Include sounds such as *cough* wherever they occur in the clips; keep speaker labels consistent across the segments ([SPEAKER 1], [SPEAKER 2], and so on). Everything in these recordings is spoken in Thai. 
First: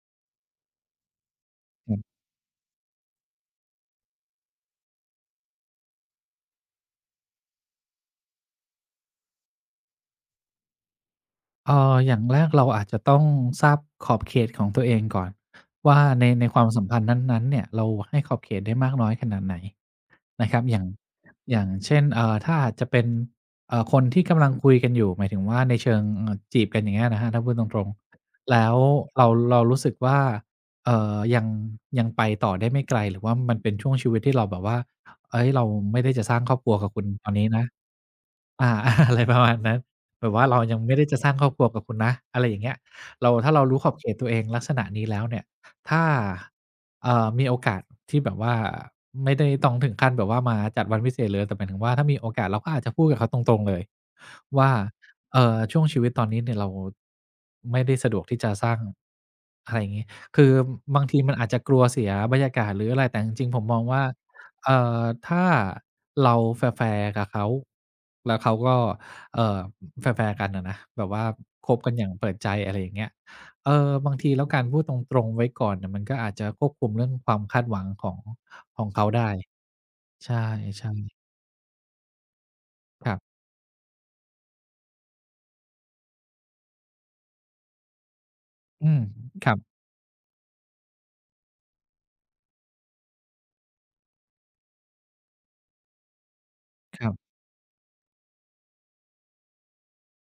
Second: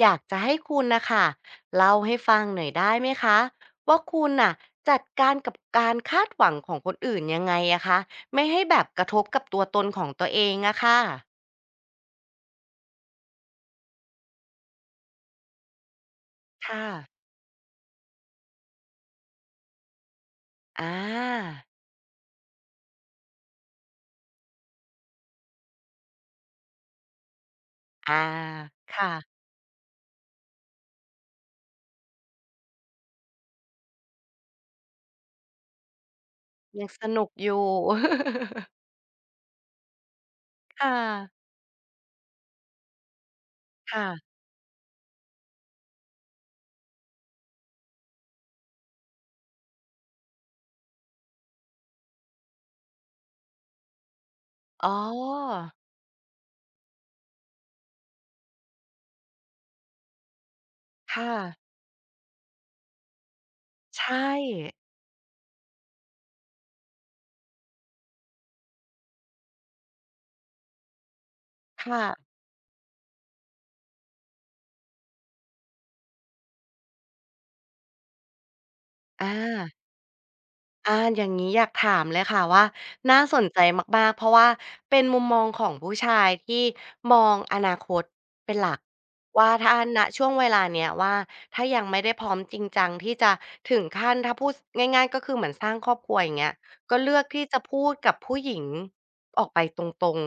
[SPEAKER 1] อยากจะให้คุณนะคะเล่าให้ฟังหน่อยได้ไหมคะว่าคุณน่ะจัดการกับการคาดหวังของคนอื่นยังไงอะคะไม่ให้แบบกระทบกับตัวตนของตัวเองอะค่ะ
[SPEAKER 2] อย่างแรกเราอาจจะต้องทราบขอบเขตของตัวเองก่อนว่าในความสั
[SPEAKER 1] ค่ะ
[SPEAKER 2] มพันธ์นั้นๆเนี่ยเราให้ขอบเขตได้มากน้อยขนาดไหนนะครับอย่าง
[SPEAKER 1] อา
[SPEAKER 2] อย่างเช่นถ้าอาจจะเป็นคนที่กำลังคุยกันอยู่หมายถึงว่าในเชิงจีบกันอย่างเงี้ยนะครับถ้าพูดตรง
[SPEAKER 1] อา
[SPEAKER 2] ๆแล้ว
[SPEAKER 1] ค่ะ
[SPEAKER 2] เรารู้สึกว่าเอ่อยังยังไปต่อได้ไม่ไกลหรือว่ามันเป็นช่วงชีวิตที่เราแบบว่าเฮ้ยเราไม่ได้จะสร้างครอบครัว
[SPEAKER 1] ยัง
[SPEAKER 2] กับคุ
[SPEAKER 1] ส
[SPEAKER 2] ณ
[SPEAKER 1] นุ
[SPEAKER 2] ต
[SPEAKER 1] ก
[SPEAKER 2] อน
[SPEAKER 1] อ
[SPEAKER 2] นี้
[SPEAKER 1] ยู่
[SPEAKER 2] นะ
[SPEAKER 1] *laughs*
[SPEAKER 2] อา *laughs* อะไรประมาณนั้นแบบว่าเรายัง
[SPEAKER 1] ค่ะ
[SPEAKER 2] ไม่ได้จะสร้างครอบครัวกับคุณนะอะไรอย่างเงี้ยเราถ้าเรารู้ขอบเขตตัว
[SPEAKER 1] ค่ะ
[SPEAKER 2] เองลักษณะนี้แล้วเนี่ยถ้ามีโอกาสที่แบบว่าไม่ได้ต้องถึงขั้นแบบว่ามาจัดวันพิเศษเลยแต่หมายถึงว่าถ้ามีโอกาสเราก็อาจจะพูดกับเขาตรงๆเลยว่า
[SPEAKER 1] อ๋อ
[SPEAKER 2] ช่วงชีวิตตอนนี้เนี่ยเราไม่ได้สะดวกที่จะสร้างอะไรอย่างงี้คือบางที
[SPEAKER 1] ค่ะ
[SPEAKER 2] มันอาจจะกลัวเสียบรรยากาศหรืออะไรแต่จริงๆผมมอง
[SPEAKER 1] ใช
[SPEAKER 2] ว่า
[SPEAKER 1] ่
[SPEAKER 2] เอ่ถ้าเราแฟร์ๆกับเขาแล้วเขาก็เอ่อแฟร์ๆกันอะนะแบบว่าคบกันอ
[SPEAKER 1] ค่ะ
[SPEAKER 2] ย่างเปิดใจอะไรอย่างเงี้ยเออบางทีแล้วการพูดตรงๆไว้ก่อนน่ะมันก็อาจจะควบคุมเรื่องความคาดหวังของเขาได้
[SPEAKER 1] อา
[SPEAKER 2] ใช่
[SPEAKER 1] อ
[SPEAKER 2] ๆ
[SPEAKER 1] ย่างงี้อยากถามเลยค่ะว่า
[SPEAKER 2] ครั
[SPEAKER 1] น่าส
[SPEAKER 2] บ
[SPEAKER 1] นใจมากๆเพราะว่าเป็นมุมมองของผู้ชายที่มองอนาคตเป็นหลัก
[SPEAKER 2] อืมค
[SPEAKER 1] ว่าถ้าณช่วงเวลาเนี้ยว่าถ้ายังไม่ได้พร้อมจริงจังที่จะถึงขั้นถ้าพูดสง่ายๆก็คือเหมือนสร้างครอบครัวอย่างเงี้ยก็
[SPEAKER 2] รั
[SPEAKER 1] เลื
[SPEAKER 2] บ
[SPEAKER 1] อกที่จะพูดกับผู้หญิงออกไปตรง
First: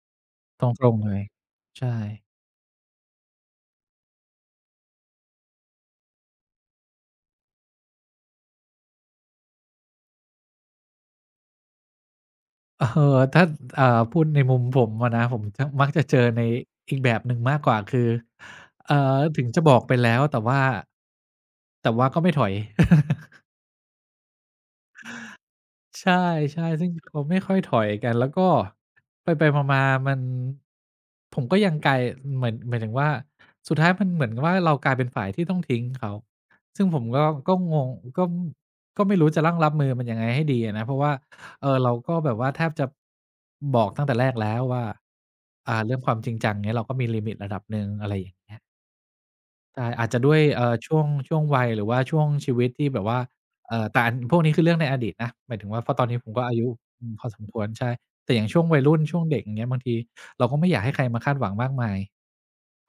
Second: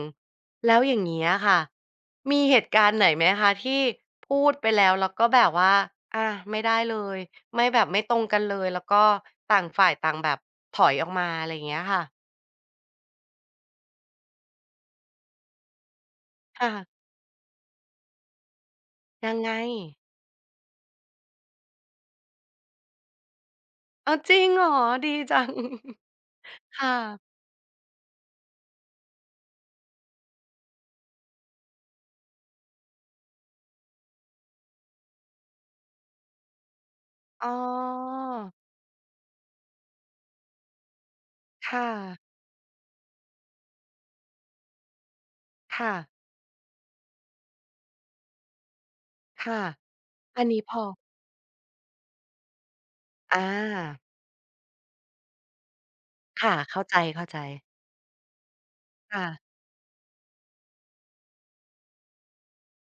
[SPEAKER 2] ๆต
[SPEAKER 1] ๆ แล้ว
[SPEAKER 2] ร
[SPEAKER 1] อ
[SPEAKER 2] ง
[SPEAKER 1] ย่าง
[SPEAKER 2] ๆเลย
[SPEAKER 1] เงี้ยค่ะ
[SPEAKER 2] ใช่
[SPEAKER 1] มีเหตุการณ์ไหนไหมคะที่พูดไปแล้วแล้วก็แบบว่าอ่ะไม่ได้เลยไม่แบบไม่ตรงกันเลยแล้วก็ต่างฝ่ายต่างแบบถอยออกมาอะไรอย่างเงี้ยค่ะ
[SPEAKER 2] เออถ้าอ่าพูดในมุมผมอะนะผมจะมักจะเจอใน
[SPEAKER 1] ค่ะ
[SPEAKER 2] อีกแบบหนึ่งมากกว่าคือเอ่อ
[SPEAKER 1] ยัง
[SPEAKER 2] ถึง
[SPEAKER 1] ไง
[SPEAKER 2] จะบอกไปแล้วแต่ว่าก็ไม่ถอย
[SPEAKER 1] เอ้าวจริงเหรอดีจัง
[SPEAKER 2] ใช่
[SPEAKER 1] *laughs* ค
[SPEAKER 2] ๆซึ่งเขา
[SPEAKER 1] ่ะ
[SPEAKER 2] ไม่ค่อยถอยกันแล้วก็ไปๆมาๆมันผมก็ยังกลายหมายถึงว่าสุดท้ายมันเหมือนกับว่าเรากลายเป็นฝ่ายที่ต้องทิ้งเขาซึ่งผมก็
[SPEAKER 1] อ๋
[SPEAKER 2] ก็งง
[SPEAKER 1] อ
[SPEAKER 2] ก็ก็ไม่รู้จะรัางรับมือมันยังไงให้ดีอะนะเพราะว่า
[SPEAKER 1] ค่ะ
[SPEAKER 2] เราก็แบบว่าแทบจะบอกตั้งแต่แรกแล้วว่า
[SPEAKER 1] ค่ะ
[SPEAKER 2] เรื่องความจริงจังเงี้ยเราก็มีลิมิตระดับหนึ่งอะไรอย่าง
[SPEAKER 1] ค่ะ
[SPEAKER 2] ใช่อาจจะด้วย
[SPEAKER 1] อันนี้
[SPEAKER 2] เอ่
[SPEAKER 1] พ
[SPEAKER 2] อ
[SPEAKER 1] อ
[SPEAKER 2] ช่วงช่วงวัยหรือว่าช่วงชีวิตที่แบบว่า
[SPEAKER 1] อา
[SPEAKER 2] แต่อันพวกนี้คือเรื่องในอดีตนะหมายถึงว่าเพราะตอนนี้ผมก็
[SPEAKER 1] ค่ะ
[SPEAKER 2] อายุ
[SPEAKER 1] เข้าใจ
[SPEAKER 2] อืมพ
[SPEAKER 1] เข้า
[SPEAKER 2] อส
[SPEAKER 1] ใจ
[SPEAKER 2] มควรใช่แต่อย่างช่วงวัยรุ่นช่วง
[SPEAKER 1] ค่ะ
[SPEAKER 2] เด็กอย่างเงี้ยบางทีเราก็ไม่อยากให้ใครมาคาดหวังมากมาย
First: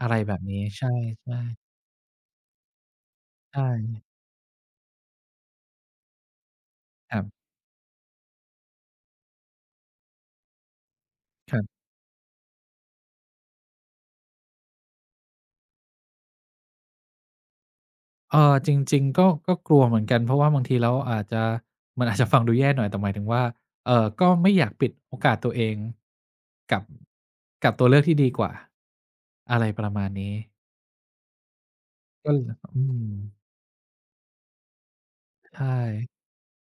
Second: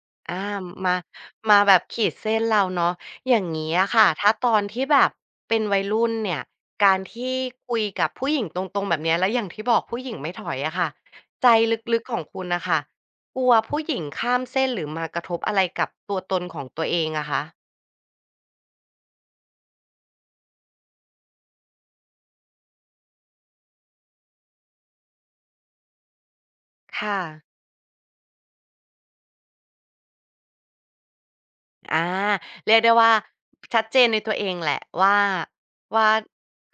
[SPEAKER 2] อะไรแบบ
[SPEAKER 1] อา
[SPEAKER 2] นี้ใช
[SPEAKER 1] มา
[SPEAKER 2] ่
[SPEAKER 1] มา
[SPEAKER 2] ๆ
[SPEAKER 1] แบบขีดเส้นเราเนาะอย่างงี้อะ
[SPEAKER 2] ใช่
[SPEAKER 1] ค่ะถ้าตอนที่แบบเป็นวัยรุ่นเนี่ยการ
[SPEAKER 2] ครั
[SPEAKER 1] ที่
[SPEAKER 2] บ
[SPEAKER 1] คุยกับผู้หญิงตรงๆแบบเนี้ยแล้วอย่างที่บอกผู้หญิงไม่ถอยอะค่ะใจ
[SPEAKER 2] ครับ
[SPEAKER 1] ลึกๆของคุณน่ะค่ะกลัวผู้หญิงข้ามเส้นหรือมากระทบอะไรกับตัวตนของตัวเองอะคะ
[SPEAKER 2] จริงๆก็กลัวเหมือนกันเพราะว่าบางทีแล้วอาจจะมันอาจจะฟังดูแย่หน่อยแต่หมายถึงว่าก็ไม่อยากปิดโอกาสตัวเองกับ
[SPEAKER 1] ค่ะ
[SPEAKER 2] ตัวเลือกที่ดีกว่าอะไรประมาณนี้
[SPEAKER 1] อา
[SPEAKER 2] ก็เลย
[SPEAKER 1] เรียก
[SPEAKER 2] อื
[SPEAKER 1] ได้ว่า
[SPEAKER 2] ม
[SPEAKER 1] ชัดเจนในตัวเองแหละว่าว่า
[SPEAKER 2] ใช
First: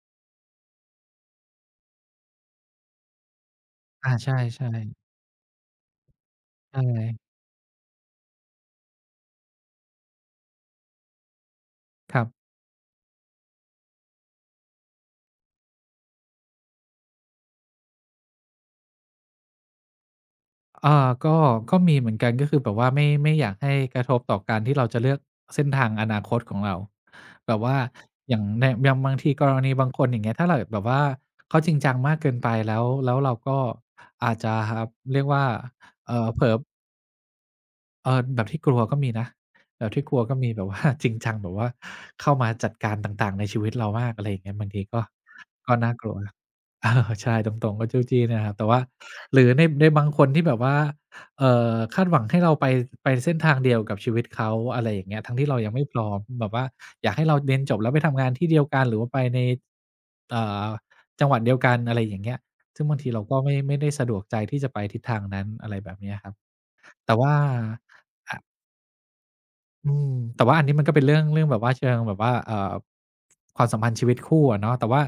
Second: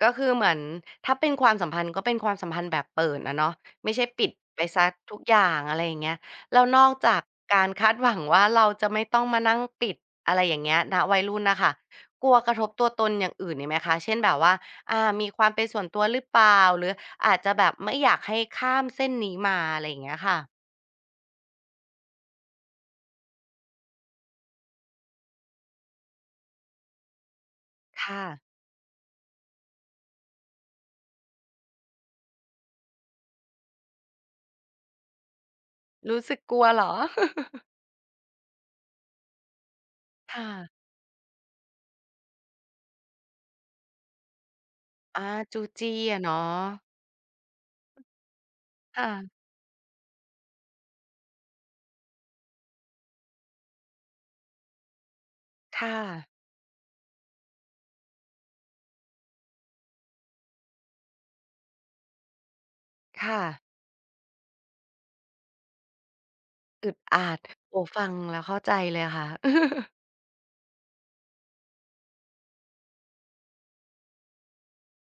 [SPEAKER 1] ก็คือเหมือนถ้าเป็นความสัมพันธ์ก็เป็นความสัมพันธ์แบบเปิดอะเนาะไม่ใช่
[SPEAKER 2] ่่อา
[SPEAKER 1] ปิ
[SPEAKER 2] ใช
[SPEAKER 1] ดไป
[SPEAKER 2] ่
[SPEAKER 1] เสีย
[SPEAKER 2] ๆ
[SPEAKER 1] ทุกอย่างอะไรอย่างเงี้ยแล้ว
[SPEAKER 2] ใช
[SPEAKER 1] นอกจาก
[SPEAKER 2] ่
[SPEAKER 1] การคาดหวังว่าเราจะไม่ต้องมานั่งปิดอะไรอย่างเงี้ยณวัยรุ่นน่ะค่ะ
[SPEAKER 2] ครั
[SPEAKER 1] กลัวก
[SPEAKER 2] บ
[SPEAKER 1] ระทบตัวตนอย่างอื่นอีกไหมคะเช่นแบบว่าอามีความเป็นส่วนตัวหรือเปล่าหรืออาจจะแบบไม่อยากให้ข้ามเส้นนี้มาอะไรอย่างเงี้ยค่ะ
[SPEAKER 2] อ่าก็ก็มีเหมือนกันก็คือแบบว่าไม่อยากให้กระทบต่อการที่เราจะเลือกเส้นทางอนาคตของเราแบบว่า
[SPEAKER 1] ค่ะ
[SPEAKER 2] อย่างในอย่างบางทีกรณีบางคนอย่างเงี้ยถ้าเราแบบว่าเขาจริงจังมากเกินไปแล้วเราก็อาจจะเรียกว่า
[SPEAKER 1] รู้สึก
[SPEAKER 2] เผล
[SPEAKER 1] ก
[SPEAKER 2] อ
[SPEAKER 1] ลัวเหรอ
[SPEAKER 2] เออแบบที่กลัวก็มีนะแบบที่กลัวก็
[SPEAKER 1] ค่ะ
[SPEAKER 2] มีแบบว่า *laughs* จริงจังแบบว่าเข้ามาจัดการต่างๆในชีวิตเรามากอะไรอย่างเงี้ยบางทีก็
[SPEAKER 1] อาจู้
[SPEAKER 2] ก็น่า
[SPEAKER 1] จี้
[SPEAKER 2] กลัว
[SPEAKER 1] อะเนาะ
[SPEAKER 2] *laughs* เออใช่ตรงๆก็จู้จี้เนี่ยครับแต่ว่าห
[SPEAKER 1] ค่ะ
[SPEAKER 2] รือในบางคนที่แบบว่าคาดหวังให้เราไปไปเส้นทางเดียวกับชีวิตเขาอะไรอย่างเงี้ยทั้งที่เรายังไม่พ
[SPEAKER 1] ค่ะ
[SPEAKER 2] ร้อมแบบว่าอยากให้เราเรียนจบแล้วไปทำงานที่เดียวกันหรือว่าไปในเอ่อจังหวัดเดียวกันอะไรอย่างเงี้ยซึ่งบางทีเราก็
[SPEAKER 1] ค่ะ
[SPEAKER 2] ไม่ได้สะดวกใจที่จะไปทิศทางนั้นอะไรแบบเนี้ยครับ
[SPEAKER 1] อึด
[SPEAKER 2] แต่
[SPEAKER 1] อั
[SPEAKER 2] ว่า
[SPEAKER 1] ดโอ้ฟังแล้วเข้าใจเลยค่ะ *laughs*
[SPEAKER 2] อืมแต่ว่าอันนี้มันก็เป็นเรื่องแบบว่าเชิงแบบว่าความสัมพันธ์ชีวิตคู่อะเนาะแต่ว่า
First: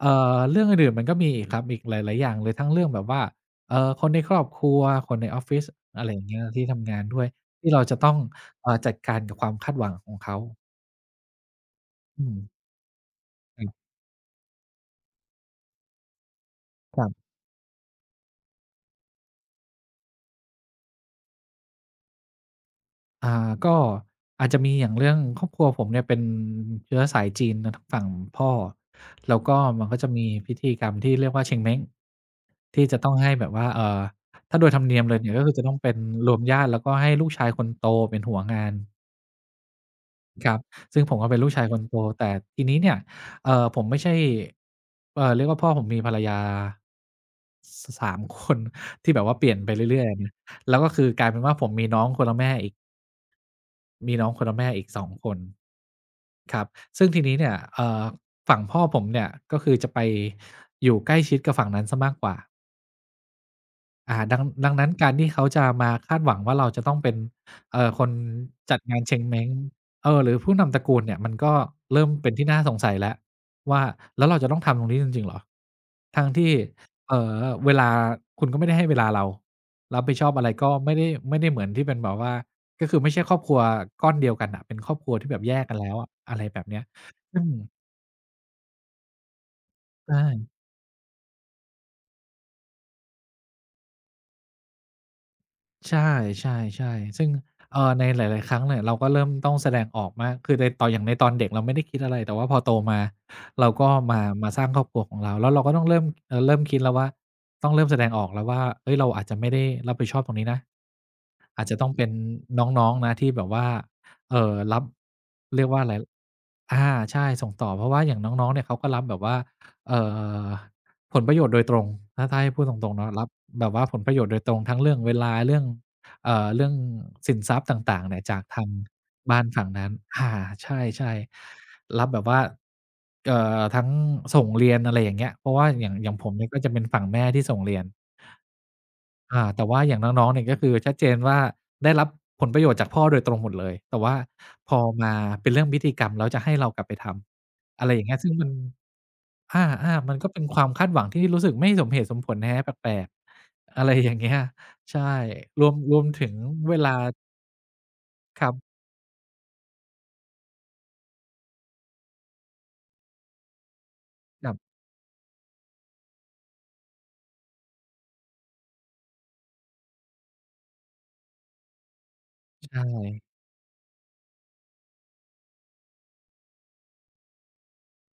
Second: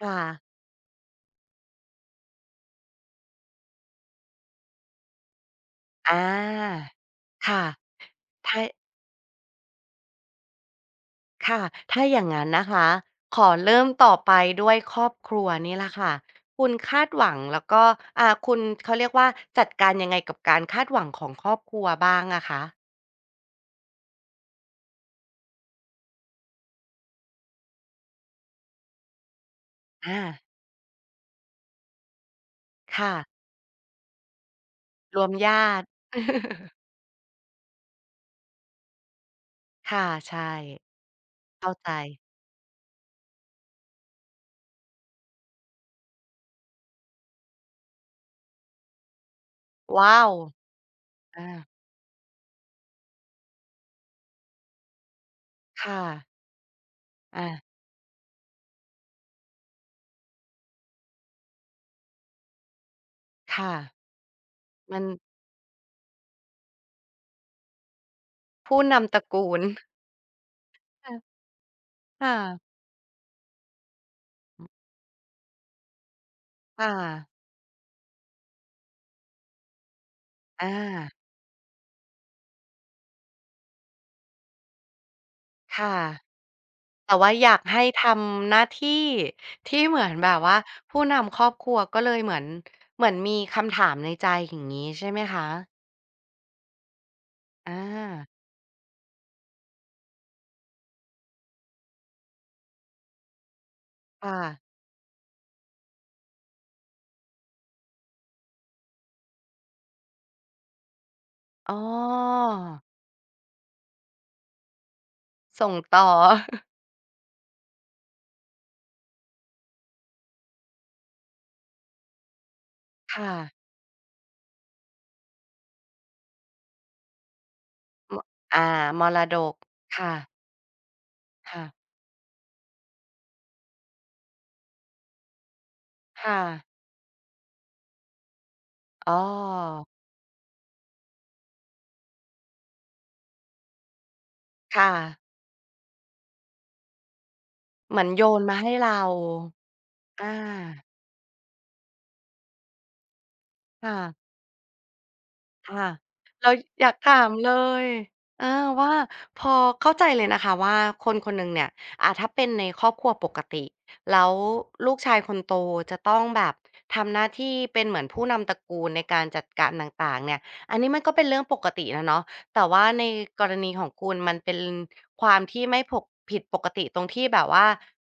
[SPEAKER 2] เอ่
[SPEAKER 1] ค่ะ
[SPEAKER 2] อเรื่องอื่นๆมันก็มีอีกครับอีกหลายๆอย่างเลยทั้งเรื่องแบบว่าคนในครอบครัวคนในออฟฟิศอะไร
[SPEAKER 1] อ
[SPEAKER 2] อย่างเงี้ยที่
[SPEAKER 1] า
[SPEAKER 2] ทำงานด้วย
[SPEAKER 1] ค่ะ
[SPEAKER 2] ที่เราจะต้อง
[SPEAKER 1] ถ้า
[SPEAKER 2] จัดการกับความคาดหวังของเขา
[SPEAKER 1] ค่ะ ถ้าอย่า
[SPEAKER 2] อื
[SPEAKER 1] ง
[SPEAKER 2] ม
[SPEAKER 1] งั้นนะคะ ขอ
[SPEAKER 2] ครั
[SPEAKER 1] เริ่ม
[SPEAKER 2] บ
[SPEAKER 1] ต่อไปด้วยครอบครัวนี่แหละค่ะ คุณ
[SPEAKER 2] ค
[SPEAKER 1] คา
[SPEAKER 2] รั
[SPEAKER 1] ดห
[SPEAKER 2] บ
[SPEAKER 1] วังแล้วก็อ่าคุณเขาเรียกว่าจัดการยังไงกับการคาดหวังของครอบครัวบ้างอะคะ
[SPEAKER 2] อ่าก็อาจจะมีอย่างเรื่องครอบครัวผมเนี่ยเป็นเชื้อสายจีนนะทางฝั่งพ่อแล้วก็มันก็จะ
[SPEAKER 1] อา
[SPEAKER 2] มีพิธีกรรมที่เรียกว่าเชงเม้งที่จะต้อ
[SPEAKER 1] ค่ะ
[SPEAKER 2] งให้แบบว่าถ้าโดยธรรมเนียมเล
[SPEAKER 1] ร
[SPEAKER 2] ย
[SPEAKER 1] วม
[SPEAKER 2] เนี่ยก็
[SPEAKER 1] ญ
[SPEAKER 2] คือจะ
[SPEAKER 1] า
[SPEAKER 2] ต้อง
[SPEAKER 1] ติ
[SPEAKER 2] เป็นรวมญา
[SPEAKER 1] *laughs*
[SPEAKER 2] ติแล้วก็ให้ลูกชายคนโตเป็นหัวงาน
[SPEAKER 1] ค่ะ
[SPEAKER 2] ค
[SPEAKER 1] ใช่
[SPEAKER 2] รับซึ่งผมก็เป็นลูกชาย
[SPEAKER 1] เข้า
[SPEAKER 2] คน
[SPEAKER 1] ใจ
[SPEAKER 2] โตแต่ทีนี้เนี่ยผมไม่ใช่เรียกว่าพ่อผมมีภรรยาสามคนที่แบบว่าเปลี่ยนไปเรื่อยๆอะ
[SPEAKER 1] ว้าว
[SPEAKER 2] นะแล้วก็คือกลายเป็น
[SPEAKER 1] อา
[SPEAKER 2] ว่าผมมีน้องคนละแม่อีก มีน้องคนละแม่อีก2คน
[SPEAKER 1] ค่ะ
[SPEAKER 2] ครับซึ่งทีนี้เนี่ย
[SPEAKER 1] อา
[SPEAKER 2] ฝั่งพ่อผมเนี่ยก็คือจะไปอยู่ใกล้ชิดกับฝั่งนั้นเสียมากกว่า
[SPEAKER 1] ค่ะ
[SPEAKER 2] อาดังนั้น
[SPEAKER 1] มัน
[SPEAKER 2] การที่เขาจะมาคาดหวังว่าเราจะต้องเป็นคนจั
[SPEAKER 1] ผู้
[SPEAKER 2] ดงาน
[SPEAKER 1] นำ
[SPEAKER 2] เช
[SPEAKER 1] ตระ
[SPEAKER 2] งเม้
[SPEAKER 1] กู
[SPEAKER 2] ง
[SPEAKER 1] ล
[SPEAKER 2] เออหรือผู้นำตระกูลเนี่ยมัน
[SPEAKER 1] ค่ะ
[SPEAKER 2] ก็เริ่ม
[SPEAKER 1] ค
[SPEAKER 2] เป็นที่น่าส
[SPEAKER 1] ่ะ
[SPEAKER 2] งสัยแล้วว่าแล้วเราจะต้องทำตรงนี้จริงๆเหรอทั้งที่
[SPEAKER 1] อา
[SPEAKER 2] เอ่อเวลาคุณก็ไม่ได้ให้เวลาเรารับผิดชอบอะไรก็ไม่ได้ไม่ได้เหมือนที่เป็นแบบว่าก็คือไม่ใช่ครอบครัวก้อนเดียวกันน่ะเป็นครอบครัวที่แบบแยกกันแล้
[SPEAKER 1] ค่ะ
[SPEAKER 2] วอะอะไรแบบเนี้ย
[SPEAKER 1] แต่ว่า
[SPEAKER 2] ซึ่
[SPEAKER 1] อ
[SPEAKER 2] ง
[SPEAKER 1] ยากให้ทำหน้าที่ที่เหมือน
[SPEAKER 2] ใช่
[SPEAKER 1] แบบว่าผู้นำครอบครัวก็เลยเหมือนเหมือนมีคำถามในใจอย่างงี้ใช่ไหมคะ
[SPEAKER 2] ใช่ๆๆซึ่ง
[SPEAKER 1] อ
[SPEAKER 2] ในห
[SPEAKER 1] า
[SPEAKER 2] ลายๆครั้งเนี่ยเราก็เริ่มต้องแสดงออกมากคือในตอนอย่างในตอนเด็กเราไม่ได้คิดอะไรแต่ว่าพอโตมาเราก็
[SPEAKER 1] ค่ะ
[SPEAKER 2] มาสร้างครอบครัวของเราแล้วเราก็ต้องเริ่มเริ่มคิดแล้วว่าต้องเริ่มแสดงออกแล้วว่าเฮ้ยเราอาจจะไม่ได้รับผิดชอบตรงนี้นะอาจ
[SPEAKER 1] อ๋อ
[SPEAKER 2] จะต้องเป็นน้องๆนะที่แบบว่ารับเรียก
[SPEAKER 1] ส่ง
[SPEAKER 2] ว่าอะไร
[SPEAKER 1] ต่อ
[SPEAKER 2] อาใช่ส่งต่อเพราะว่าอย่างน้องๆเนี่ยเขาก็รับแบบว่าเอ่อ ผลประโยชน์โดยตรงถ้าให้พูดตรงๆเนาะรับ
[SPEAKER 1] ค่ะ
[SPEAKER 2] แบบว่าผลประโยชน์โดยตรงทั้งเรื่องเวลาเรื่องเรื่องสินทรัพย์ต่างๆ
[SPEAKER 1] ม
[SPEAKER 2] เนี่ยจากทา
[SPEAKER 1] อา
[SPEAKER 2] ง
[SPEAKER 1] มรด
[SPEAKER 2] บ้าน
[SPEAKER 1] ก
[SPEAKER 2] ฝั่งนั้น
[SPEAKER 1] ค่ะ
[SPEAKER 2] อาใช่
[SPEAKER 1] ค่ะ
[SPEAKER 2] ๆรับแบบว่าทั้งส่งเรียนอะไรอย่างเงี้ยเพราะว่าอย่างผม
[SPEAKER 1] ค่ะ
[SPEAKER 2] เนี่ยก็จะเป็นฝั่งแม่ที่ส่งเรียน
[SPEAKER 1] อ๋
[SPEAKER 2] อาแต่ว่า
[SPEAKER 1] อ
[SPEAKER 2] อย่างน้องๆเนี่ยก็คือชัดเจนว่าได้รับผลประโยชน์จากพ่อโดยตรงหมดเลยแต่ว่าพอ
[SPEAKER 1] ค่ะ
[SPEAKER 2] มาเป็นเรื่องพิธีกรรมแล้วจะให้เรากลับไปทำอะไร
[SPEAKER 1] เห
[SPEAKER 2] อ
[SPEAKER 1] มื
[SPEAKER 2] ย่า
[SPEAKER 1] อ
[SPEAKER 2] ง
[SPEAKER 1] น
[SPEAKER 2] เงี้ย
[SPEAKER 1] โย
[SPEAKER 2] ซึ่ง
[SPEAKER 1] น
[SPEAKER 2] มัน
[SPEAKER 1] มาให้เรา
[SPEAKER 2] อาๆมันก็
[SPEAKER 1] อา
[SPEAKER 2] เป็นความคาดหวังที่รู้สึกไม่สมเหตุสมผลแฮะแปลกๆอะไรอย่างเงี้
[SPEAKER 1] ค่ะ
[SPEAKER 2] ยใช่
[SPEAKER 1] ค่ะ
[SPEAKER 2] รวมถึง
[SPEAKER 1] แล้ว
[SPEAKER 2] เว
[SPEAKER 1] อยา
[SPEAKER 2] ลา
[SPEAKER 1] กถามเลย
[SPEAKER 2] ค
[SPEAKER 1] อา
[SPEAKER 2] รับ
[SPEAKER 1] ว่าพอเข้าใจเลยนะคะว่าคนคนหนึ่งเนี่ยอ่าถ้าเป็นในครอบครัวปกติแล้ว
[SPEAKER 2] กับ
[SPEAKER 1] ลูกชายคนโตจะต้องแบบทำหน้าที่เป็นเหมือนผู้นำตระกูลในการจัดการต่างๆเนี่ยอันนี้มันก็เป็นเรื่องปกติแล้วเนาะแต่
[SPEAKER 2] ใช่
[SPEAKER 1] ว่าในกรณีของคุณมันเป็นความที่ไม่ผกผิดปกติตรงที่แบบว่า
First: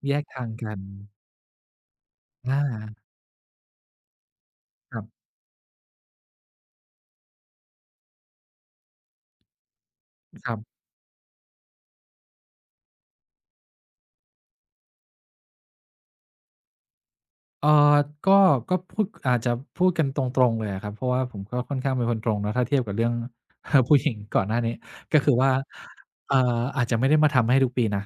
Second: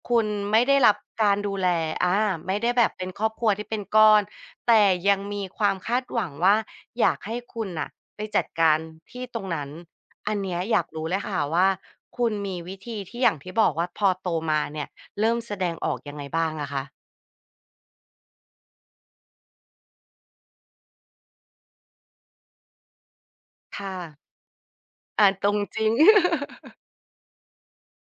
[SPEAKER 2] แย
[SPEAKER 1] คุ
[SPEAKER 2] ก
[SPEAKER 1] ณ
[SPEAKER 2] ทาง
[SPEAKER 1] ไม่
[SPEAKER 2] กั
[SPEAKER 1] ได้
[SPEAKER 2] น
[SPEAKER 1] รับการดูแลอา
[SPEAKER 2] อ
[SPEAKER 1] ไม่ได้แบบ
[SPEAKER 2] า
[SPEAKER 1] เป็นครอบครัวที่เป็นก้อน แต่
[SPEAKER 2] ครั
[SPEAKER 1] ยัง
[SPEAKER 2] บ
[SPEAKER 1] มีความคาดหวังว่าอยากให้คุณน่ะไปจัดการที่ตรงนั้นอัน
[SPEAKER 2] ครั
[SPEAKER 1] เนี้ยอ
[SPEAKER 2] บ
[SPEAKER 1] ยากรู้เลยค่ะว่าคุณมีวิธีที่อย่างที่บอกว่าพอโตมาเนี่ยเริ่มแสดงออกยังไงบ้างอะคะ
[SPEAKER 2] เอ่อก็พูดอาจจะพูดกันตรงๆเลยอะครับเพราะว่าผมก็ค่อนข้างเป็นคนตรงเนาะถ้าเทียบกับเรื่อง *laughs*
[SPEAKER 1] ค่ะ
[SPEAKER 2] ผู้หญิงก่อนหน้านี้ก็
[SPEAKER 1] อ่า
[SPEAKER 2] คือ
[SPEAKER 1] ตร
[SPEAKER 2] ว่า
[SPEAKER 1] งจริง *laughs*
[SPEAKER 2] อาจจะไม่ได้มาทำให้ทุกปีนะ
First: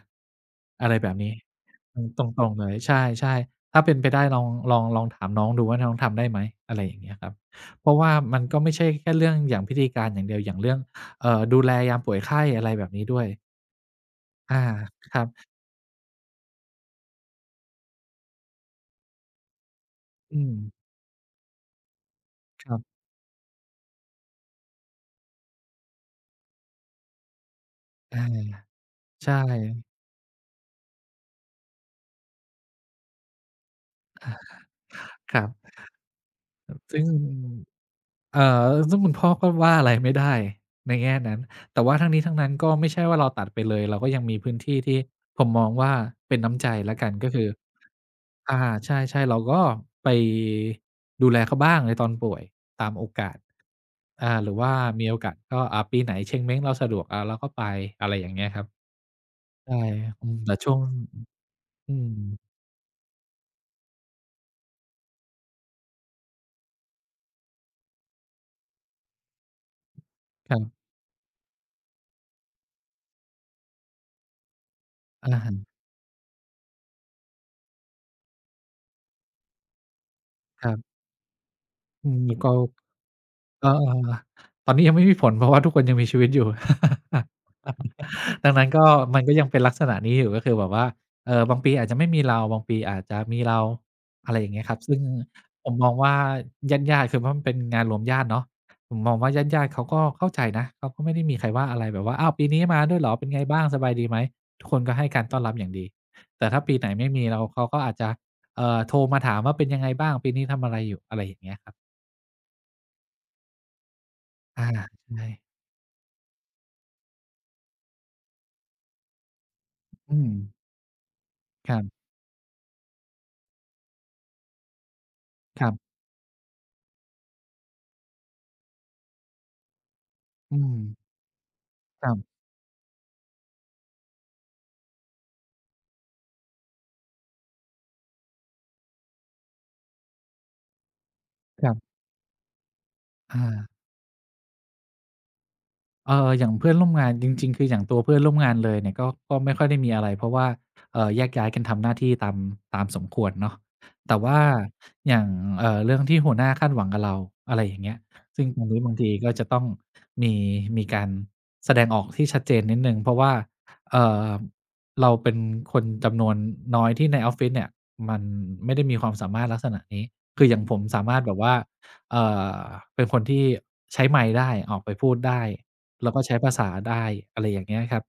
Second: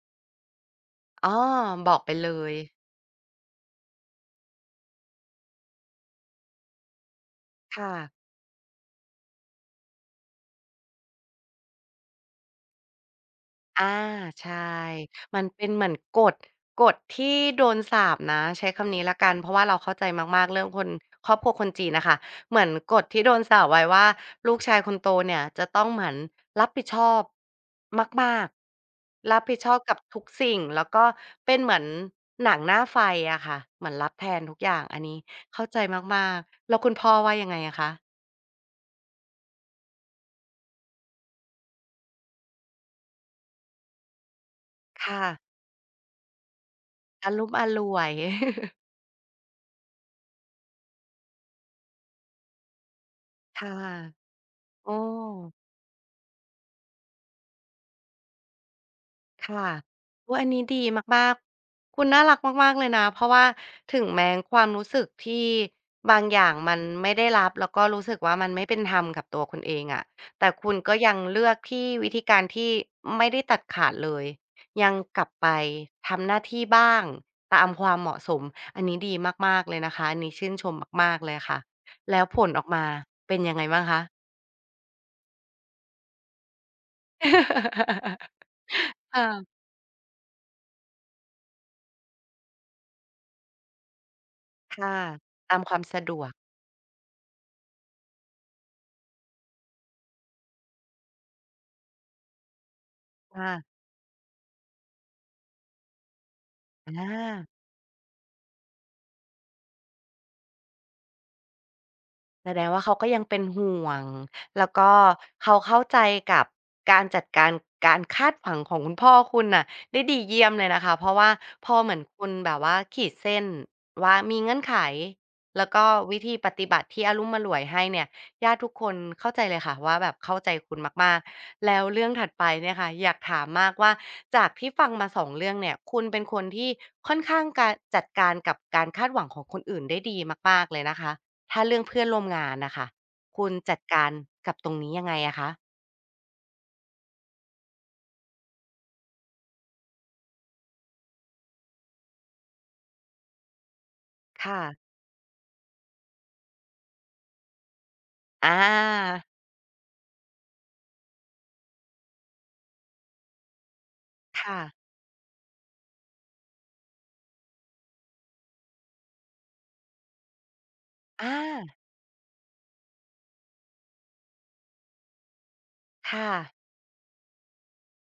[SPEAKER 2] อะไรแบบนี้
[SPEAKER 1] อ้อบอ
[SPEAKER 2] อื
[SPEAKER 1] ก
[SPEAKER 2] ม
[SPEAKER 1] ไป
[SPEAKER 2] ต
[SPEAKER 1] เล
[SPEAKER 2] ร
[SPEAKER 1] ย
[SPEAKER 2] งๆเลยใช่ๆถ้าเป็นไปได้ลองถามน้องดูว่าน้องทำได้ไหมอะไรอย่างเงี้ยครับเพ
[SPEAKER 1] ค่ะ
[SPEAKER 2] ราะว่ามันก็ไม่ใช่แค่เรื่องอย่างพิธีการอย่างเดียวอย่างเรื่องดูแลยามป่วยไข้อะไรแบบนี้ด้วย
[SPEAKER 1] อาใช่
[SPEAKER 2] อาครับ
[SPEAKER 1] มันเป็นเหมือนกฎกฎที่โดนสาปนะใช้คำนี้แล้วกันเพราะว่าเราเข้าใจ
[SPEAKER 2] อื
[SPEAKER 1] มากๆ
[SPEAKER 2] ม
[SPEAKER 1] เรื่องคนครอบครัวคนจีนน่ะค่ะเหมือ
[SPEAKER 2] ค
[SPEAKER 1] น
[SPEAKER 2] รั
[SPEAKER 1] ก
[SPEAKER 2] บ
[SPEAKER 1] ฎที่โดนสาปไว้ว่าลูกชายคนโตเนี่ยจะต้องเหมือนรับผิดชอบ
[SPEAKER 2] อา
[SPEAKER 1] มากๆ
[SPEAKER 2] ใช่
[SPEAKER 1] รับผิดชอบกับทุกสิ่งแล้วก็เป็นเหมือนหนังหน้าไฟอะค่ะเหมือนรับแทนทุกอย่างอันนี้
[SPEAKER 2] ครั
[SPEAKER 1] เข้า
[SPEAKER 2] บ
[SPEAKER 1] ใจมากๆแล้วคุณ
[SPEAKER 2] ซึ่ง
[SPEAKER 1] พ่อว่ายังไงอะคะ
[SPEAKER 2] เอ่ซึ่งคุณพ่อก็ว่าอะไรไม่ได้ในแง่นั้น แต่ว่าทั้งนี้ทั้งนั้นก็ไม่ใช่ว่าเราตัดไปเลย เราก็ยังมีพื้นที่ที่
[SPEAKER 1] ค่ะ
[SPEAKER 2] ผมมองว่าเป็นน้ำใจแล้วกัน
[SPEAKER 1] อา
[SPEAKER 2] ก็คื
[SPEAKER 1] รุ่
[SPEAKER 2] อ
[SPEAKER 1] มอร่วย
[SPEAKER 2] อาใช่ๆเราก็ไปดูแลเขาบ้างในตอนป่วยตามโอกาส
[SPEAKER 1] ค่ะ *laughs*
[SPEAKER 2] อ่าหรือว่า
[SPEAKER 1] โอ้
[SPEAKER 2] มีโอกาสก็อ่าปีไหนเชงเม้งเราสะดวกอ่าเราก็ไปอะไรอย่างเงี้ยครับ
[SPEAKER 1] ค่ะ
[SPEAKER 2] ใช่อื
[SPEAKER 1] โอ้
[SPEAKER 2] ม
[SPEAKER 1] อัน
[SPEAKER 2] แต่
[SPEAKER 1] นี้
[SPEAKER 2] ช่วง
[SPEAKER 1] ดีมาก
[SPEAKER 2] อื
[SPEAKER 1] ๆคุณ
[SPEAKER 2] ม
[SPEAKER 1] น่ารักมากๆเลยนะเพราะว่าถึงแม้ความรู้สึกที่บางอย่างมันไม่ได้รับแล้วก็รู้สึกว่ามันไม่เป็นธรรมกับตัวคุณเองอะแต่
[SPEAKER 2] ครั
[SPEAKER 1] คุณก็
[SPEAKER 2] บ
[SPEAKER 1] ยังเลือกที่วิธีการที่ไม่ได้ตัดขาดเลยยังกลับ
[SPEAKER 2] อะ
[SPEAKER 1] ไป
[SPEAKER 2] ฮะ
[SPEAKER 1] ทำหน้าที่บ้างตามความเหมาะสมอันนี้ดีมากๆเลยนะคะอันนี้ชื่นช
[SPEAKER 2] ครั
[SPEAKER 1] ม
[SPEAKER 2] บ
[SPEAKER 1] มากๆเลยค่ะ
[SPEAKER 2] อื
[SPEAKER 1] แล้ว
[SPEAKER 2] ม
[SPEAKER 1] ผ
[SPEAKER 2] ก็
[SPEAKER 1] ลออกมาเป็นยังไง
[SPEAKER 2] เอ
[SPEAKER 1] บ้าง
[SPEAKER 2] อ
[SPEAKER 1] คะ
[SPEAKER 2] ๆตอนนี้ยังไม่มีผลเพราะว่าทุกคนยังมีชีวิตอยู่ *laughs* ดังนั้นก็
[SPEAKER 1] *laughs*
[SPEAKER 2] มันก็ยังเป็
[SPEAKER 1] ค่ะ
[SPEAKER 2] นลักษณะนี้อยู่ก็คือแบบว่าบางปีอาจจะไม่มีเราบางปีอาจจะมีเราอะไรอย่างเงี้ยครับ
[SPEAKER 1] ค่ะ
[SPEAKER 2] ซึ่ง
[SPEAKER 1] ตาม
[SPEAKER 2] ผ
[SPEAKER 1] ค
[SPEAKER 2] ม
[SPEAKER 1] วาม
[SPEAKER 2] มอง
[SPEAKER 1] สะด
[SPEAKER 2] ว่า
[SPEAKER 1] วก
[SPEAKER 2] ญาติๆคือเพราะมันเป็นงานรวมญาติเนาะผมมองว่าญาติๆเขาก็เข้าใจนะเขาก็ไม่ได้มีใครว่าอะไรแบบว่าอ้าวปีนี้มาด้วยเหรอเป็นไงบ้าง
[SPEAKER 1] ค่ะ
[SPEAKER 2] สบายดีไหมทุกคนก็ให้การต้อนรับอย่างดีแต่ถ้าปีไหน
[SPEAKER 1] อ
[SPEAKER 2] ไม่มีเรา
[SPEAKER 1] า
[SPEAKER 2] เขาก็อาจจะโทรมาถามว่าเป็นยังไงบ้างปีนี้ทำอะไรอยู่อะไรอย่างเงี้ยครับ
[SPEAKER 1] แสดงว่าเขาก็ยังเป็นห่วง
[SPEAKER 2] อา
[SPEAKER 1] แล้วก็
[SPEAKER 2] ใช่
[SPEAKER 1] เขาเข้าใจกับการจัดการการคาดหวังของคุณพ่อคุณน่ะได้ดี
[SPEAKER 2] อืม
[SPEAKER 1] เยี่ยมเลยนะคะเพราะว่าพ
[SPEAKER 2] ค
[SPEAKER 1] อ
[SPEAKER 2] รั
[SPEAKER 1] เหมือน
[SPEAKER 2] บ
[SPEAKER 1] คุณแบบว่าขีดเส้นว่ามีเงื่อนไข
[SPEAKER 2] ค
[SPEAKER 1] แล้ว
[SPEAKER 2] รั
[SPEAKER 1] ก็
[SPEAKER 2] บ
[SPEAKER 1] วิธีปฏิบัติที่อารุ่มอร่วยให้เนี่ยญาติทุกคนเข้าใจเลยค่ะว่าแบบเข้าใจ
[SPEAKER 2] อื
[SPEAKER 1] คุณ
[SPEAKER 2] ม
[SPEAKER 1] มากๆแล้วเรื่
[SPEAKER 2] ค
[SPEAKER 1] อง
[SPEAKER 2] รั
[SPEAKER 1] ถัด
[SPEAKER 2] บ
[SPEAKER 1] ไปเนี่ยค่ะอยากถามมากว่าจากที่ฟังมาสองเรื่องเนี่ยคุณเป็นคนที่ค่อนข้างการจัดการกับการคาดหวังของคนอื่นได้ดีมากๆเลยนะคะ ถ้า
[SPEAKER 2] ครั
[SPEAKER 1] เรื่อง
[SPEAKER 2] บ
[SPEAKER 1] เพื่อนร่วมงานน่ะค่ะ
[SPEAKER 2] อา
[SPEAKER 1] คุณจัดการกับตรงนี้ยังไงอะคะ
[SPEAKER 2] เอออย่างเพื่อนร่วมงาน จริงๆ คืออย่างตัวเพื่อนร่วมงานเลยเนี่ยก็ไม่ค่อยได้มีอะไรเพราะว่าแยกย้ายกันทำหน้าที่ตามสมควรเนาะแต่ว่า
[SPEAKER 1] ค่ะ
[SPEAKER 2] อย่างเรื่องที่หัวหน้าคาดหวังกับเรา อะไรอย่างเงี้ย ซึ่
[SPEAKER 1] อ
[SPEAKER 2] งตรงนี้บางที
[SPEAKER 1] า
[SPEAKER 2] ก็จะต้องมีการ แสดงออกที่ชัดเจนนิดหนึ่งเพราะว่าเอ่อ
[SPEAKER 1] ค่ะ
[SPEAKER 2] เราเป็นคนจำนวนน้อยที่ในออฟฟิศเนี่ยมันไม่ได้มีความสามารถลักษณะนี้คืออย่างผมสามารถแบ
[SPEAKER 1] อา
[SPEAKER 2] บว่า เอ่อเป็นคนที่ใช้ไมค์ได้ออกไปพูดได้แล้วก็
[SPEAKER 1] ค่ะ
[SPEAKER 2] ใช้ภาษาได้อะไรอย่างเงี้ยครับ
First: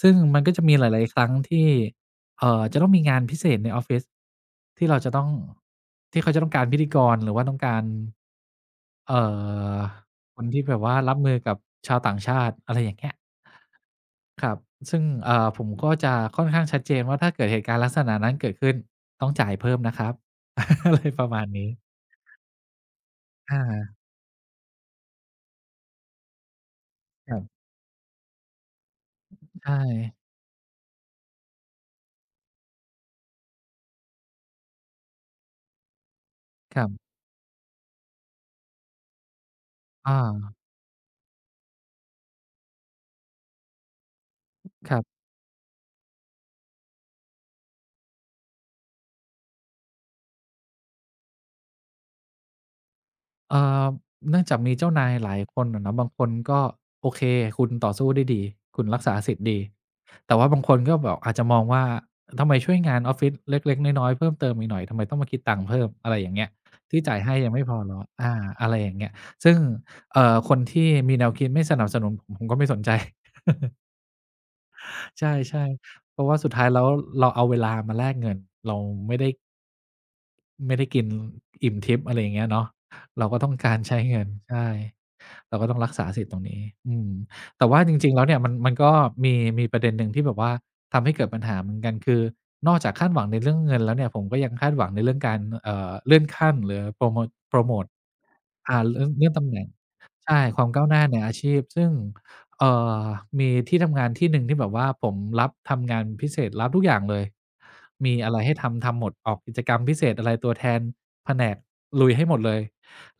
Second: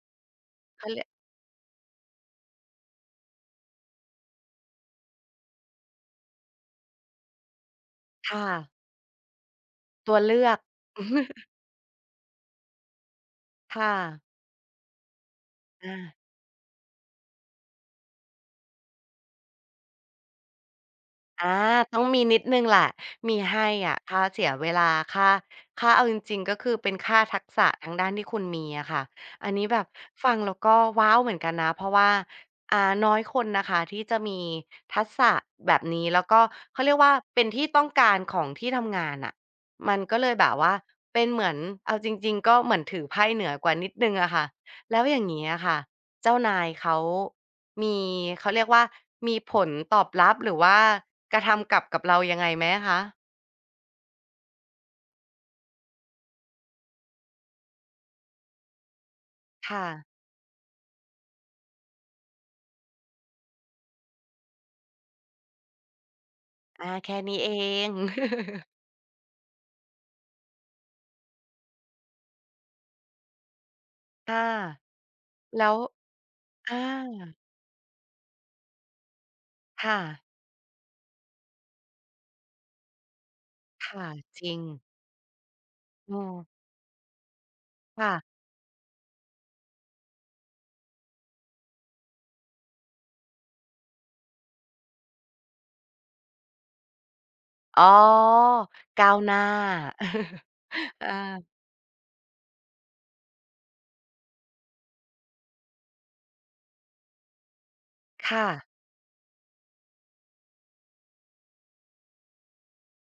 [SPEAKER 2] ซึ่งมันก็จะมีห
[SPEAKER 1] เขาเรี
[SPEAKER 2] ลา
[SPEAKER 1] ย
[SPEAKER 2] ย
[SPEAKER 1] ก
[SPEAKER 2] ๆครั้งที่จะต้องมีงานพิเศษในออฟฟิศที่เราจะต้องที่เขาจะต้องการพิธีกรหรือว่าต้องการ
[SPEAKER 1] ค่ะ
[SPEAKER 2] เอ่อ
[SPEAKER 1] ตัว
[SPEAKER 2] ค
[SPEAKER 1] เลื
[SPEAKER 2] น
[SPEAKER 1] อก
[SPEAKER 2] ที่แบบว่ารับมือกับชาวต่างชาติอะไรอย่างเงี้ย
[SPEAKER 1] ค่ะ
[SPEAKER 2] ครับซึ่งผมก็
[SPEAKER 1] อา
[SPEAKER 2] จะค่อนข้างชัดเจนว่าถ้าเกิดเหตุการณ์ลักษณะนั้นเกิดขึ้นต้องจ่ายเพิ่มนะครับ *laughs* อะไรประมาณ
[SPEAKER 1] อา
[SPEAKER 2] นี้
[SPEAKER 1] ต้องมีนิดหนึ่งแหละมี
[SPEAKER 2] อา
[SPEAKER 1] ให้อะค่าเสียเวลาค่าค่าเอาจริงๆก็คือเป็นค่า
[SPEAKER 2] ครั
[SPEAKER 1] ทัก
[SPEAKER 2] บ
[SPEAKER 1] ษะทางด้านที่คุณมีอะค่ะอันนี้
[SPEAKER 2] ใช่
[SPEAKER 1] แบบฟังแล้วก็ว้าวเหมือนกันนะเพราะว่าอ่าน้อยคนนะคะที่จะมีทักษะแบบนี้แล้วก็
[SPEAKER 2] ค
[SPEAKER 1] เขา
[SPEAKER 2] รั
[SPEAKER 1] เรียก
[SPEAKER 2] บ
[SPEAKER 1] ว่าเป็นที่ต้องการของที่ทำงานน่ะมันก็เลยแบบ
[SPEAKER 2] อา
[SPEAKER 1] ว่าเป็นเหมือนเอาจริงๆก็เหมือนถือไพ่เหนือกว่านิดหนึ่งอะค่ะ
[SPEAKER 2] ค
[SPEAKER 1] แล้
[SPEAKER 2] รั
[SPEAKER 1] วอ
[SPEAKER 2] บ
[SPEAKER 1] ย่างงี้อะค่ะเจ้านายเขา มีเขาเรียกว่ามีผลตอบรับหรือว่ากระทำกลับกับเรายังไงไหมอะคะ
[SPEAKER 2] เอ่อเนื่องจากมีเจ้านายหลายคนอะเนาะบางคนก็โอเคคุณต่อสู้ได้ดีคุณรักษาสิทธิ์ดี
[SPEAKER 1] ค่ะ
[SPEAKER 2] แต่ว่าบางคนก็แบบอาจจะมองว่าทำไมช่วยงานออฟฟิศเล็กๆน้อยๆเพิ่มเติมอีกหน่อยทำไมต้องมาคิดตังค์เพิ่มอะไรอย่างเงี้ย
[SPEAKER 1] อา
[SPEAKER 2] ที่
[SPEAKER 1] แค่
[SPEAKER 2] จ่ายให้
[SPEAKER 1] นี้
[SPEAKER 2] ยั
[SPEAKER 1] เอ
[SPEAKER 2] งไม่พอ
[SPEAKER 1] ง
[SPEAKER 2] เหรออา
[SPEAKER 1] *laughs*
[SPEAKER 2] อะไรอย่างเงี้ยซึ่งคนที่มีแนวคิดไม่สนับสนุนผมผมก็ไม่สนใจ
[SPEAKER 1] ค่ะ
[SPEAKER 2] ใช
[SPEAKER 1] แล้
[SPEAKER 2] ่
[SPEAKER 1] ว
[SPEAKER 2] ๆเพราะว่าสุดท้าย
[SPEAKER 1] อา
[SPEAKER 2] แล้วเราเอาเวลามาแลกเงินเราไม่ได้
[SPEAKER 1] ค่ะ
[SPEAKER 2] กินอิ่มทิพย์อะไรอย่างเงี้ยเนาะเราก็ต้องการใช้
[SPEAKER 1] ค่ะ
[SPEAKER 2] เงิน
[SPEAKER 1] จริง
[SPEAKER 2] ใช่เราก็ต้องรักษา
[SPEAKER 1] เอ
[SPEAKER 2] สิทธิ์ตรง
[SPEAKER 1] อ
[SPEAKER 2] นี้อืมแต่ว่าจริ
[SPEAKER 1] ค่ะ
[SPEAKER 2] งๆแล้วเนี่ยมันก็มีประเด็นหนึ่งที่แบบว่าทำให้เกิดปัญหาเหมือนกันคือนอกจากคาดหวังในเรื่องเงินแล้วเนี่ยผมก็ยังคาดหวังในเรื่องการเลื่อนขั้นหรือโพรโม
[SPEAKER 1] อ๋
[SPEAKER 2] ต
[SPEAKER 1] อ
[SPEAKER 2] อ่าเลื่อ
[SPEAKER 1] ก้า
[SPEAKER 2] น
[SPEAKER 1] วหน้า
[SPEAKER 2] ตำแหน่งใช่
[SPEAKER 1] *laughs*
[SPEAKER 2] ความก้าวหน้า
[SPEAKER 1] อา
[SPEAKER 2] ในอาชีพซึ่ง เอ่อมีที่ทำงานที่หนึ่งที่แบบว่าผมรับทำงานพิเศษรับทุกอย่างเลย มีอะไร
[SPEAKER 1] ค่ะ
[SPEAKER 2] ให้ทำทำหมดออกกิจกรรมพิเศษอะไรตัวแทนแผนกลุยให้หมดเลย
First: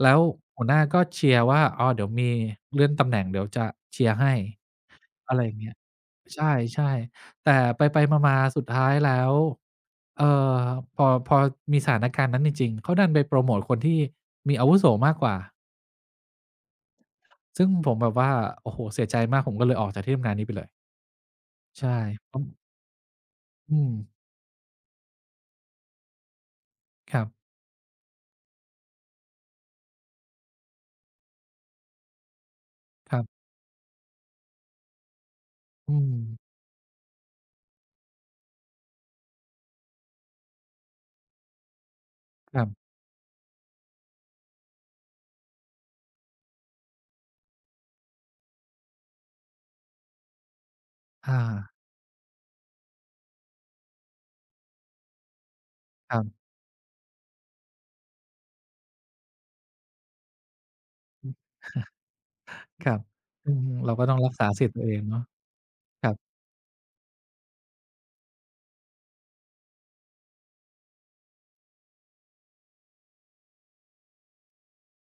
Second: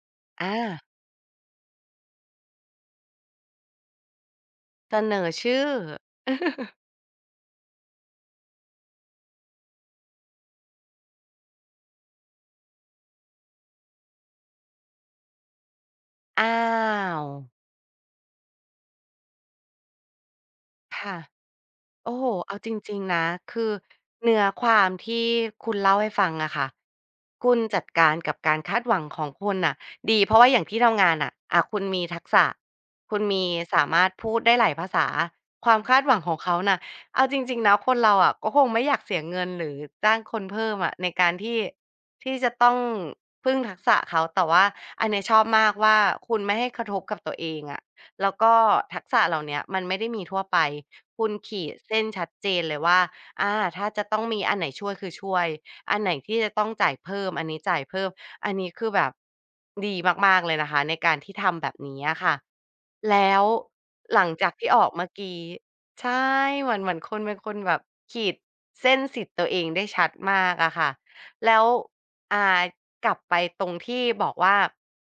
[SPEAKER 2] แล้ว
[SPEAKER 1] อา
[SPEAKER 2] หัวหน้าก็เชียร์ว่าอ๋อเดี๋ยวมีเลื่อนตำแหน่งเดี๋ยวจะเชียร์ให้
[SPEAKER 1] เสนอ
[SPEAKER 2] อะไรอย่า
[SPEAKER 1] ชื่
[SPEAKER 2] ง
[SPEAKER 1] อ
[SPEAKER 2] เงี้ยใ
[SPEAKER 1] *laughs*
[SPEAKER 2] ช่ๆแต่ไปๆมาๆสุดท้ายแล้วเอ่อพอมีสถานการณ์นั้นจริงๆเขาดันไปโพรโมตคนที่มีอาวุโสมากกว่า
[SPEAKER 1] อ้าว
[SPEAKER 2] ซึ่งผมแบบว่าโอ้โฮเสียใจมากผมก็เลยออกจากที่ทำงานนี้ไปเลย
[SPEAKER 1] ค่ะ
[SPEAKER 2] ใช่
[SPEAKER 1] โอ้โฮ
[SPEAKER 2] อืม
[SPEAKER 1] เอาจริงๆนะ คือ
[SPEAKER 2] อืม
[SPEAKER 1] เนื้อความที่คุณเล่าให้ฟังอะค่ะ
[SPEAKER 2] ครับ
[SPEAKER 1] คุณจัดการกับการคาดหวังของคุณน่ะดีเพราะว่าอย่างที่ทำงานน่ะอะคุณมีทักษะ
[SPEAKER 2] ค
[SPEAKER 1] คุ
[SPEAKER 2] รั
[SPEAKER 1] ณ
[SPEAKER 2] บ
[SPEAKER 1] มีสามารถพูดได้หลายภาษาความ
[SPEAKER 2] อื
[SPEAKER 1] คาดห
[SPEAKER 2] ม
[SPEAKER 1] วังของเขาน่ะเอาจริงๆนะคนเราอะก็คงไม่อยากเสียเงินหรือจ้างคนเพิ่มอะในการที่ที่จะ
[SPEAKER 2] ครั
[SPEAKER 1] ต้อง
[SPEAKER 2] บ
[SPEAKER 1] พึ่งทักษะเขาแต่ว่าอันเนี้ยชอบมากว่าคุณไม่ให้กระทบกับตัวเองอะแล้วก็ทักษะเหล่าเนี้ยมันไม่ได้มีทั่วไป คุณ
[SPEAKER 2] อา
[SPEAKER 1] ขีดเส้นชัดเจนเลยว่าอาถ้าจะต้องมีอันไหนช่วยคือช่วย อันไหน
[SPEAKER 2] ครั
[SPEAKER 1] ที่
[SPEAKER 2] บ
[SPEAKER 1] จะต้องจ่ายเพิ่มอันนี้จ่ายเพิ่ม อันนี้คือแบบดีมากๆเลยนะคะในการ
[SPEAKER 2] อื
[SPEAKER 1] ที่
[SPEAKER 2] อ
[SPEAKER 1] ทำแบบนี้อะค่ะ
[SPEAKER 2] ครับ
[SPEAKER 1] แล้ว
[SPEAKER 2] อืมเราก็ต้อ
[SPEAKER 1] ห
[SPEAKER 2] ง
[SPEAKER 1] ลัง
[SPEAKER 2] รักษา
[SPEAKER 1] จาก
[SPEAKER 2] สิท
[SPEAKER 1] ที่
[SPEAKER 2] ธิ์
[SPEAKER 1] อ
[SPEAKER 2] ตั
[SPEAKER 1] อ
[SPEAKER 2] ว
[SPEAKER 1] ก
[SPEAKER 2] เอง
[SPEAKER 1] เมื่อ
[SPEAKER 2] เนาะ
[SPEAKER 1] กี้
[SPEAKER 2] ครับ
[SPEAKER 1] ใช่เหมือนคนณเป็นคนแบบขีดเส้นสิทธิ์ตัวเองได้ชัดมากอะค่ะแล้วอ่ากลับไปตรงที่บอกว่า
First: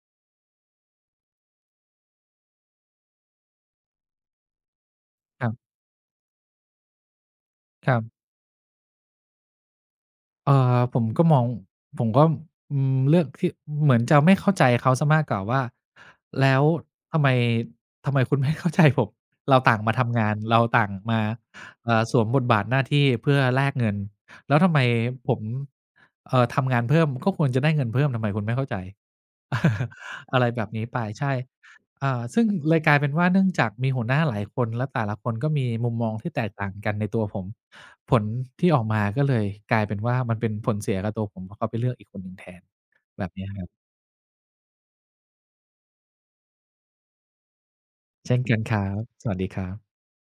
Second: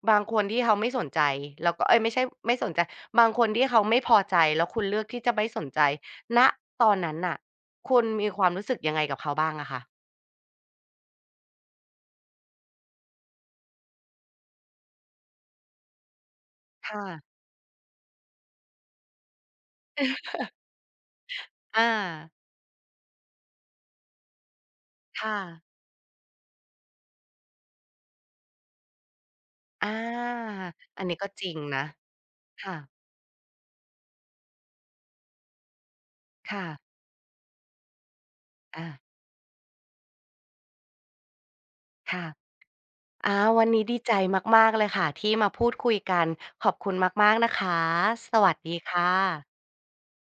[SPEAKER 1] บางคนที่เขาไม่สนใจแล้วก็เอ๊ยไม่ใช่ไม่สนใจบางคนที่เขาไม่พอใจแล้วคุณเลือกที่จะ
[SPEAKER 2] ค
[SPEAKER 1] ไม่
[SPEAKER 2] รั
[SPEAKER 1] สน
[SPEAKER 2] บ
[SPEAKER 1] ใจณตอนนั้นน่ะ
[SPEAKER 2] ค
[SPEAKER 1] คุ
[SPEAKER 2] รั
[SPEAKER 1] ณ
[SPEAKER 2] บ
[SPEAKER 1] มีความรู้สึกยังไงกับเขาบ้างอะคะ
[SPEAKER 2] ผมก็มองผมก็อืมเลือกที่เหมือนจะไม่เข้าใจเขาเสียมากกว่าว่าแล้ว
[SPEAKER 1] ค่ะ
[SPEAKER 2] ทำไมคุณไม่เข้าใจผมเราต่างมาทำงานเราต่างมา
[SPEAKER 1] อ
[SPEAKER 2] สวม
[SPEAKER 1] า
[SPEAKER 2] บทบาทหน้าที่เพื่อแลกเงินแล้วทำไมผ
[SPEAKER 1] ค่ะ
[SPEAKER 2] มทำงานเพิ่มก็ควรจะได้เงินเพิ่มทำไมคุณไม่เข้าใจ
[SPEAKER 1] อ
[SPEAKER 2] *laughs* อะไร
[SPEAKER 1] า
[SPEAKER 2] แบบนี้ไป
[SPEAKER 1] อันนี้ก็
[SPEAKER 2] ใช่
[SPEAKER 1] จริงนะ
[SPEAKER 2] อ่าซึ่งเล
[SPEAKER 1] ค่ะ
[SPEAKER 2] ยกลายเป็นว่าเนื่องจากมีหัวหน้าหลายคนและแต่ละคนก็มีมุมมองที่แตก
[SPEAKER 1] ค่ะ
[SPEAKER 2] ต่างกันในตัวผมผลที่ออ
[SPEAKER 1] อา
[SPEAKER 2] กมาก็เลยกลายเป็นว่ามันเป็นผลเสียกับตัวผมเพราะเขาไปเลือกอีกคนหนึ่งแท
[SPEAKER 1] ค่ะ
[SPEAKER 2] นแบบ
[SPEAKER 1] อา
[SPEAKER 2] เนี้ยค
[SPEAKER 1] วั
[SPEAKER 2] รั
[SPEAKER 1] น
[SPEAKER 2] บ
[SPEAKER 1] นี้ดีใจมากๆเลยค่ะที่มาพูดคุยกันขอบคุณมากๆนะคะส
[SPEAKER 2] เช่น
[SPEAKER 1] วัส
[SPEAKER 2] กันค
[SPEAKER 1] ดี
[SPEAKER 2] รับ
[SPEAKER 1] ค่ะ
[SPEAKER 2] สวัสดีครับ